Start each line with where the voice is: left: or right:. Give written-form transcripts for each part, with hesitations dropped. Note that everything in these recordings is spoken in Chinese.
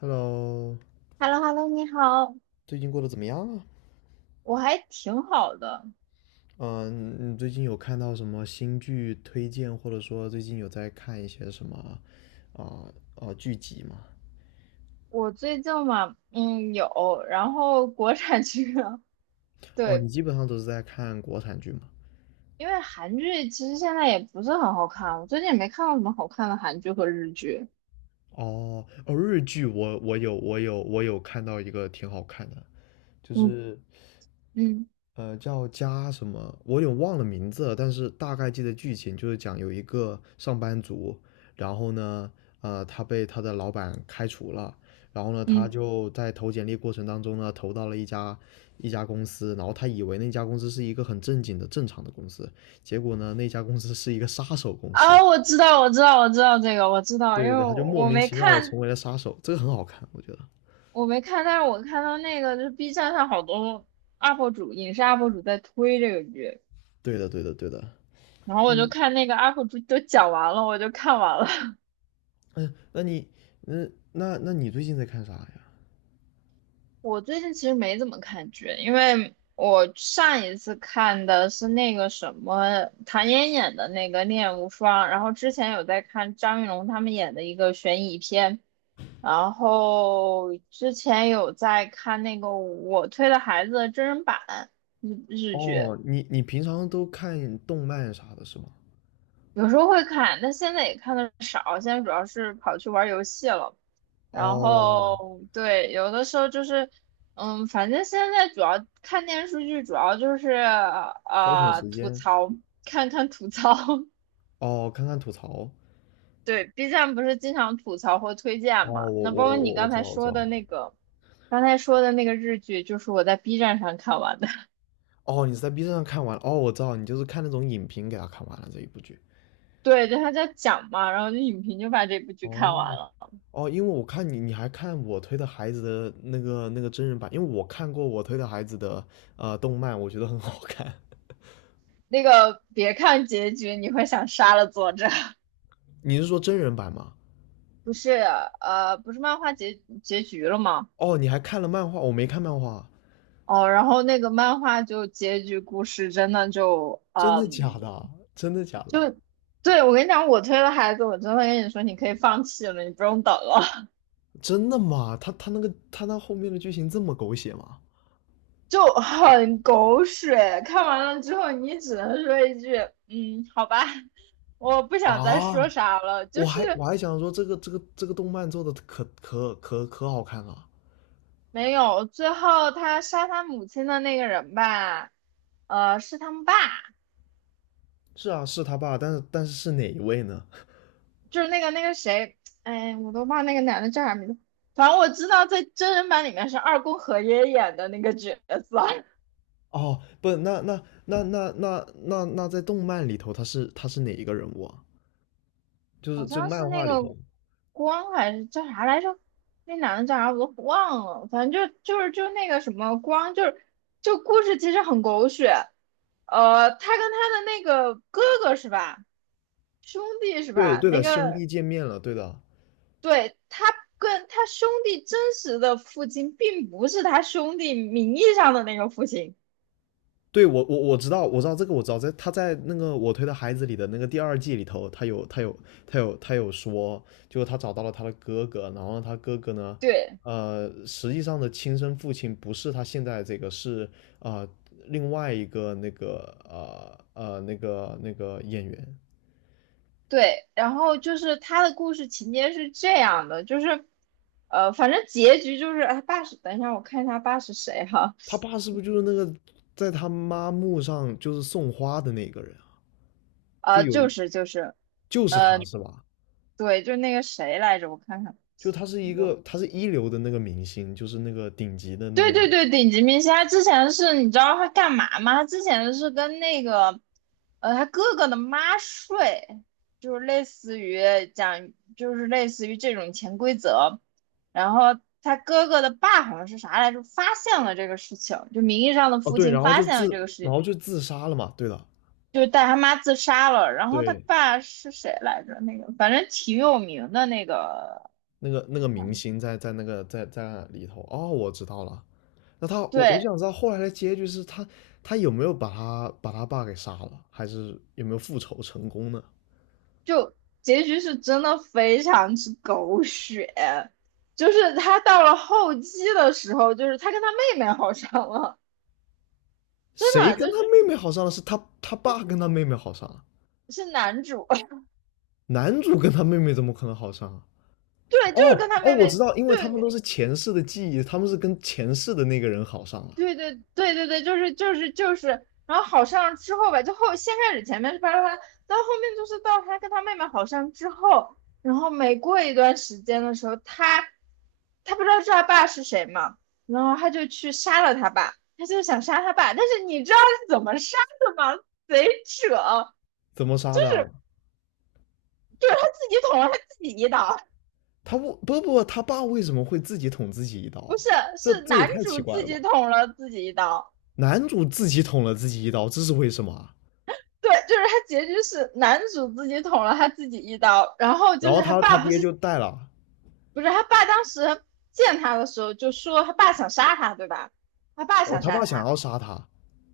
left: Hello,
right: h e l l o h e l l o 你好，
left: 最近过得怎么样啊？
right: 我还挺好的。
left: 嗯，你最近有看到什么新剧推荐，或者说最近有在看一些什么啊、剧集吗？
right: 我最近嘛，嗯，有，然后国产剧啊
left: 哦，你
right: 对。
left: 基本上都是在看国产剧吗？
right: 因为韩剧其实现在也不是很好看，我最近也没看到什么好看的韩剧和日剧。
left: 哦哦，日剧我有看到一个挺好看的，就
right: 嗯
left: 是
right: 嗯
left: 叫加什么？我有点忘了名字了，但是大概记得剧情，就是讲有一个上班族，然后呢，他被他的老板开除了，然后呢，他
right: 嗯，
left: 就在投简历过程当中呢，投到了一家公司，然后他以为那家公司是一个很正经的正常的公司，结果呢，那家公司是一个杀手公司，
right: 我知道，我知道，我知道这个，我知道，
left: 对
right: 因
left: 对
right: 为
left: 对，他就
right: 我
left: 莫
right: 我
left: 名
right: 没
left: 其妙的
right: 看。
left: 成为了杀手，这个很好看，我觉得。
right: 我没看，但是我看到那个就是 B 站上好多 UP 主，影视 UP 主在推这个剧，
left: 对的，对的，对的。
right: 然后我就
left: 嗯
right: 看那个 UP 主都讲完了，我就看完了。
left: 嗯，那那你最近在看啥呀？
right: 我最近其实没怎么看剧，因为我上一次看的是那个什么唐嫣演的那个《恋无双》，然后之前有在看张云龙他们演的一个悬疑片，然后之前有在看那个《我推的孩子》的真人版日剧，
left: 哦，你平常都看动漫啥的是吗？
right: 有时候会看，但现在也看的少，现在主要是跑去玩游戏了。然
left: 哦，
right: 后对，有的时候就是，嗯，反正现在主要看电视剧，主要就是
left: 消遣时
right: 吐
left: 间，
right: 槽，看看吐槽。
left: 哦，看看吐槽，
right: 对，B 站不是经常吐槽或推
left: 哦，
right: 荐嘛？
left: 我
right: 那
left: 我
right: 包括
left: 我
right: 你
left: 我
right: 刚
left: 知道
right: 才
left: 我知
right: 说
left: 道，
right: 的那个，刚才说的那个日剧，就是我在 B 站上看完的。
left: 哦，你是在 B 站上看完了，哦，我知道，你就是看那种影评给他看完了这一部剧，
right: 对，就他在讲嘛，然后就影评就把这部剧看
left: 哦
right: 完了。
left: 哦，因为我看你还看我推的孩子的那个真人版，因为我看过我推的孩子的动漫，我觉得很好看。
right: 那个别看结局，你会想杀了作者。
left: 你是说真人版吗？
right: 不是不是漫画结局了吗？
left: 哦，你还看了漫画，我没看漫画，
right: 哦，然后那个漫画就结局故事真的就
left: 真的假的？真的假的？
right: 就对。我跟你讲，我推的孩子，我真的跟你说，你可以放弃了，你不用等了。
left: 真的吗？他那后面的剧情这么狗血吗？
right: 就很狗血。看完了之后，你只能说一句，嗯，好吧，我不想再说
left: 啊，
right: 啥了。就
left: 我还我
right: 是
left: 还想说这个动漫做的可好看了。
right: 没有，最后他杀他母亲的那个人吧，是他们爸。
left: 是啊，是他爸，但是是哪一位呢？
right: 就是那个谁，哎，我都忘那个男的叫啥名字，反正我知道在真人版里面是二宫和也演的那个角色。
left: 哦，不，那在动漫里头他是哪一个人物啊？就是
right: 好
left: 就
right: 像是
left: 漫
right: 那
left: 画里
right: 个
left: 头，
right: 光还是叫啥来着？那男的叫啥我都忘了，反正就那个什么光。就是就故事其实很狗血，他跟他的那个哥哥是吧，兄弟是
left: 对
right: 吧？
left: 对
right: 那
left: 的，兄
right: 个
left: 弟见面了，对的，
right: 对，他跟他兄弟真实的父亲并不是他兄弟名义上的那个父亲。
left: 我知道我知道这个我知道在他在那个我推的孩子里的那个第二季里头，他有说，就他找到了他的哥哥，然后他哥哥呢，
right: 对，
left: 实际上的亲生父亲不是他现在这个是啊、呃另外一个那个那个演员，
right: 对。然后就是他的故事情节是这样的，就是，反正结局就是，哎，爸是，等一下我看一下爸是谁哈。
left: 他爸是不是就是那个在他妈墓上就是送花的那个人啊？就
right: 呃，
left: 有
right: 就
left: 一
right: 是就是，
left: 就是
right: 呃，
left: 他是吧？
right: 对，就那个谁来着，我看看。
left: 就他是一个
right: 我
left: 他是一流的那个明星，就是那个顶级的那
right: 对
left: 个
right: 对对，顶级明星，他之前是你知道他干嘛吗？他之前是跟那个，他哥哥的妈睡，就是类似于讲，就是类似于这种潜规则。然后他哥哥的爸好像是啥来着，发现了这个事情，就名义上的
left: 哦，
right: 父
left: 对，
right: 亲
left: 然后
right: 发
left: 就
right: 现了这个
left: 自，
right: 事
left: 然
right: 情，
left: 后就自杀了嘛。对的。
right: 就带他妈自杀了。然后他
left: 对，
right: 爸是谁来着？那个反正挺有名的那个，
left: 那个明星在在那个在在里头。哦，我知道了。那他，我就
right: 对。
left: 想知道后来的结局是他，他有没有把他把他爸给杀了，还是有没有复仇成功呢？
right: 就结局是真的非常之狗血，就是他到了后期的时候，就是他跟他妹妹好上了，真
left: 谁
right: 的
left: 跟他
right: 就
left: 妹妹好上了？是他爸跟他妹妹好上了，
right: 是男主。
left: 男主跟他妹妹怎么可能好上啊？
right: 对，就
left: 哦
right: 是跟他
left: 哦，
right: 妹
left: 我知
right: 妹，
left: 道，因为他们都
right: 对，
left: 是前世的记忆，他们是跟前世的那个人好上了。
right: 对对对对对，就是就是就是，然后好上之后吧，就后先开始前面是巴拉巴拉，到后面就是到他跟他妹妹好上之后，然后每过一段时间的时候，他不知道是他爸是谁嘛，然后他就去杀了他爸，他就想杀他爸，但是你知道是怎么杀的吗？贼扯。
left: 怎么杀的啊？
right: 就是他自己捅了他自己一刀。
left: 他不不不，他爸为什么会自己捅自己一刀
right: 不
left: 啊？
right: 是，
left: 这
right: 是
left: 这也
right: 男
left: 太奇
right: 主
left: 怪
right: 自
left: 了吧！
right: 己捅了自己一刀。
left: 男主自己捅了自己一刀，这是为什么啊？
right: 对，就是他结局是男主自己捅了他自己一刀，然后
left: 然
right: 就是
left: 后
right: 他
left: 他他
right: 爸不
left: 爹就
right: 是
left: 带了，
right: 不是他爸当时见他的时候就说他爸想杀他，对吧？他爸
left: 哦，
right: 想
left: 他
right: 杀
left: 爸想
right: 他。
left: 要杀他，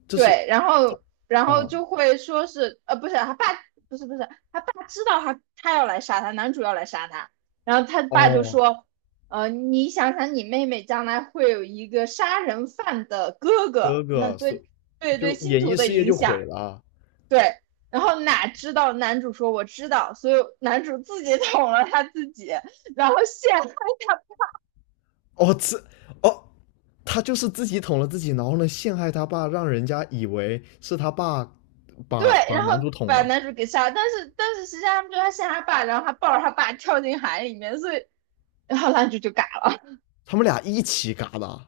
left: 这是
right: 对，然
left: 他
right: 后然
left: 啊
right: 后
left: 哦
right: 就会说是呃不是他爸不是不是他爸知道他要来杀他，男主要来杀他，然后他爸就
left: 哦，
right: 说你想想你妹妹将来会有一个杀人犯的哥
left: 哥
right: 哥，那
left: 哥所
right: 对对对
left: 就
right: 星
left: 演
right: 图
left: 艺
right: 的
left: 事业
right: 影
left: 就毁
right: 响。
left: 了啊。
right: 对，然后哪知道男主说我知道，所以男主自己 捅了他自己，然后陷害他。
left: 哦，这哦，他就是自己捅了自己，然后呢陷害他爸，让人家以为是他爸
right: 对，
left: 把把
right: 然
left: 男
right: 后
left: 主捅
right: 把
left: 了，
right: 男主给杀了。但是实际上他们就他陷害他爸，然后他抱着他爸跳进海里面，所以然后男主就嘎了。
left: 他们俩一起嘎的。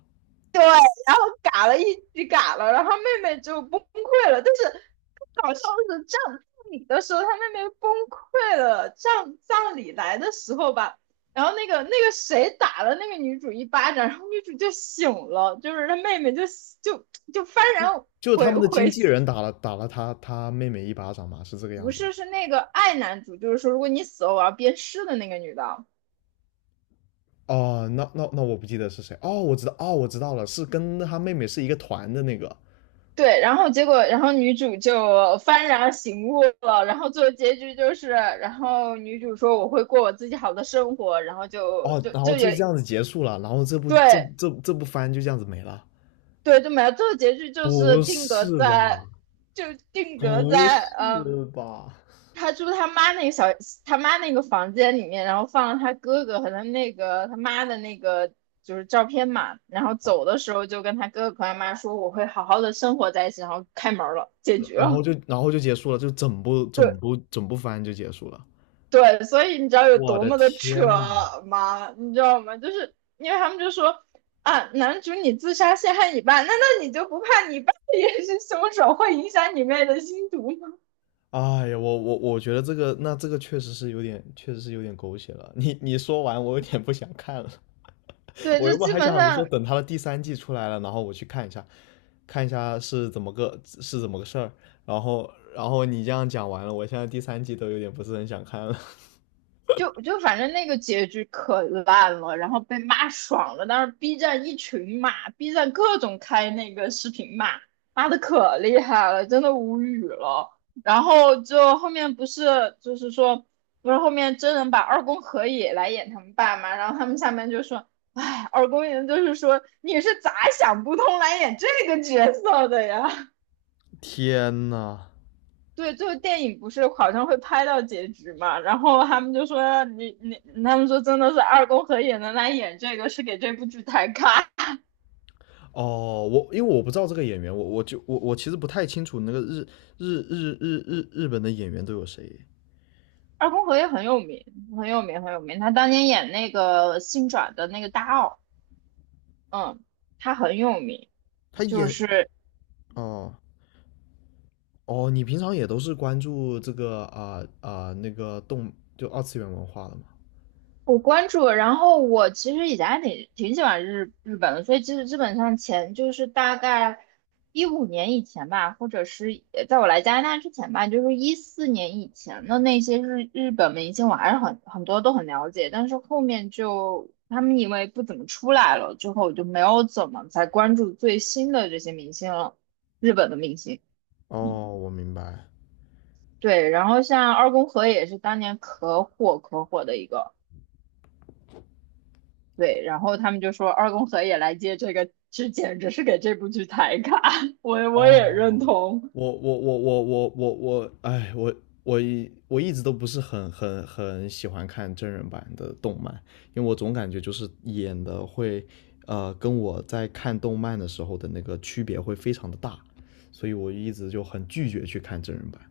right: 对，然后嘎了一句嘎了，然后妹妹就崩溃了。但是更搞笑的是，葬礼的时候，她妹妹崩溃了。葬礼来的时候吧，然后那个谁打了那个女主一巴掌，然后女主就醒了，就是她妹妹就就幡然
left: 就是他
right: 悔
left: 们的经
right: 悔
left: 纪
right: 醒
left: 人打了他妹妹一巴掌嘛，是这个样
right: 不
left: 子吗？
right: 是，是那个爱男主，就是说如果你死了，我要鞭尸的那个女的。
left: 哦，那我不记得是谁。哦，我知道，哦，我知道了，是跟他妹妹是一个团的那个。
right: 对，然后结果，然后女主就幡然醒悟了，然后最后结局就是，然后女主说我会过我自己好的生活，然后就
left: 哦，
right: 就
left: 然后
right: 就
left: 就这
right: 也
left: 样子结束了，然后这部这
right: 对。
left: 这这部番就这样子没了。
right: 对就没了，最后结局就是
left: 不
right: 定格
left: 是吧？
right: 在就定格
left: 不
right: 在嗯，
left: 是吧？
right: 他住他妈那个小他妈那个房间里面，然后放了他哥哥和他那个他妈的那个就是照片嘛，然后走的时候就跟他哥哥和他妈说我会好好的生活在一起，然后开门了，结局
left: 然
right: 了。
left: 后就然后就结束了，就整部
right: 对。
left: 整部整部番就结束了。
right: 对，所以你知道有
left: 我
right: 多
left: 的
right: 么的扯
left: 天呐！
right: 吗？你知道吗？就是因为他们就说啊，男主你自杀陷害你爸，难道你就不怕你爸也是凶手，会影响你妹的心毒吗？
left: 哎呀，我觉得这个那这个确实是有点，确实是有点狗血了。你你说完，我有点不想看了。
right: 对，
left: 我
right: 就
left: 原本
right: 基
left: 还
right: 本
left: 想着说，
right: 上
left: 等他的第三季出来了，然后我去看一下，看一下是怎么个事儿。然后，然后你这样讲完了，我现在第三季都有点不是很想看了。
right: 就反正那个结局可烂了，然后被骂爽了，但是 B 站一群骂，B 站各种开那个视频骂，骂的可厉害了，真的无语了。然后就后面不是就是说，不是后面真人把二宫和也来演他们爸嘛？然后他们下面就说，哎，二宫也就是说你是咋想不通来演这个角色的呀？
left: 天呐！
right: 对，最后电影不是好像会拍到结局嘛，然后他们就说你，他们说真的是二宫和也能来演这个，是给这部剧抬咖。
left: 哦，我因为我不知道这个演员，我我就我我其实不太清楚那个日本的演员都有谁。
right: 二宫和也很有名，很有名，很有名。他当年演那个新转的那个大奥，嗯，他很有名，
left: 他
right: 就
left: 演
right: 是
left: 哦哦，你平常也都是关注这个那个就二次元文化的嘛？
right: 我关注了，然后我其实以前还挺喜欢日本的，所以其实基本上前就是大概15年以前吧，或者是在我来加拿大之前吧，就是14年以前的那些日本明星，我还是很多都很了解，但是后面就他们因为不怎么出来了，之后我就没有怎么再关注最新的这些明星了，日本的明星。嗯
left: 哦，我明白。
right: 对，然后像二宫和也是当年可火可火的一个。对，然后他们就说二宫和也来接这个，这简直是给这部剧抬杠，我也认
left: 哦，
right: 同。
left: 我，哎，我我一直都不是很喜欢看真人版的动漫，因为我总感觉就是演的会，跟我在看动漫的时候的那个区别会非常的大，所以我一直就很拒绝去看真人版。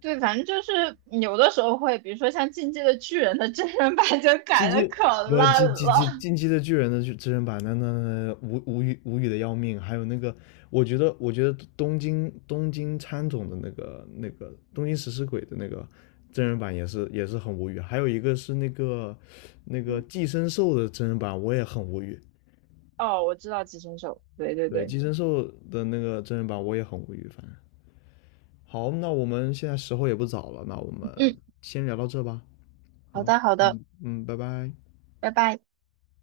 right: 对，反正就是有的时候会，比如说像《进击的巨人》的真人版就
left: 进
right: 改的
left: 击
right: 可
left: 不
right: 烂
left: 进进
right: 了。
left: 进进击的巨人的真人版，那无语的要命。还有那个，我觉得东京喰种的那个东京食尸鬼的那个真人版也是很无语。还有一个是那个
right: 嗯。
left: 寄生兽的真人版，我也很无语。
right: 哦，我知道《寄生兽》，对对
left: 对，
right: 对。
left: 寄生兽的那个真人版我也很无语。反正好，那我们现在时候也不早了，那我们
right: 嗯，
left: 先聊到这吧。
right: 好
left: 好，
right: 的好的，
left: 嗯嗯，拜拜。
right: 拜拜。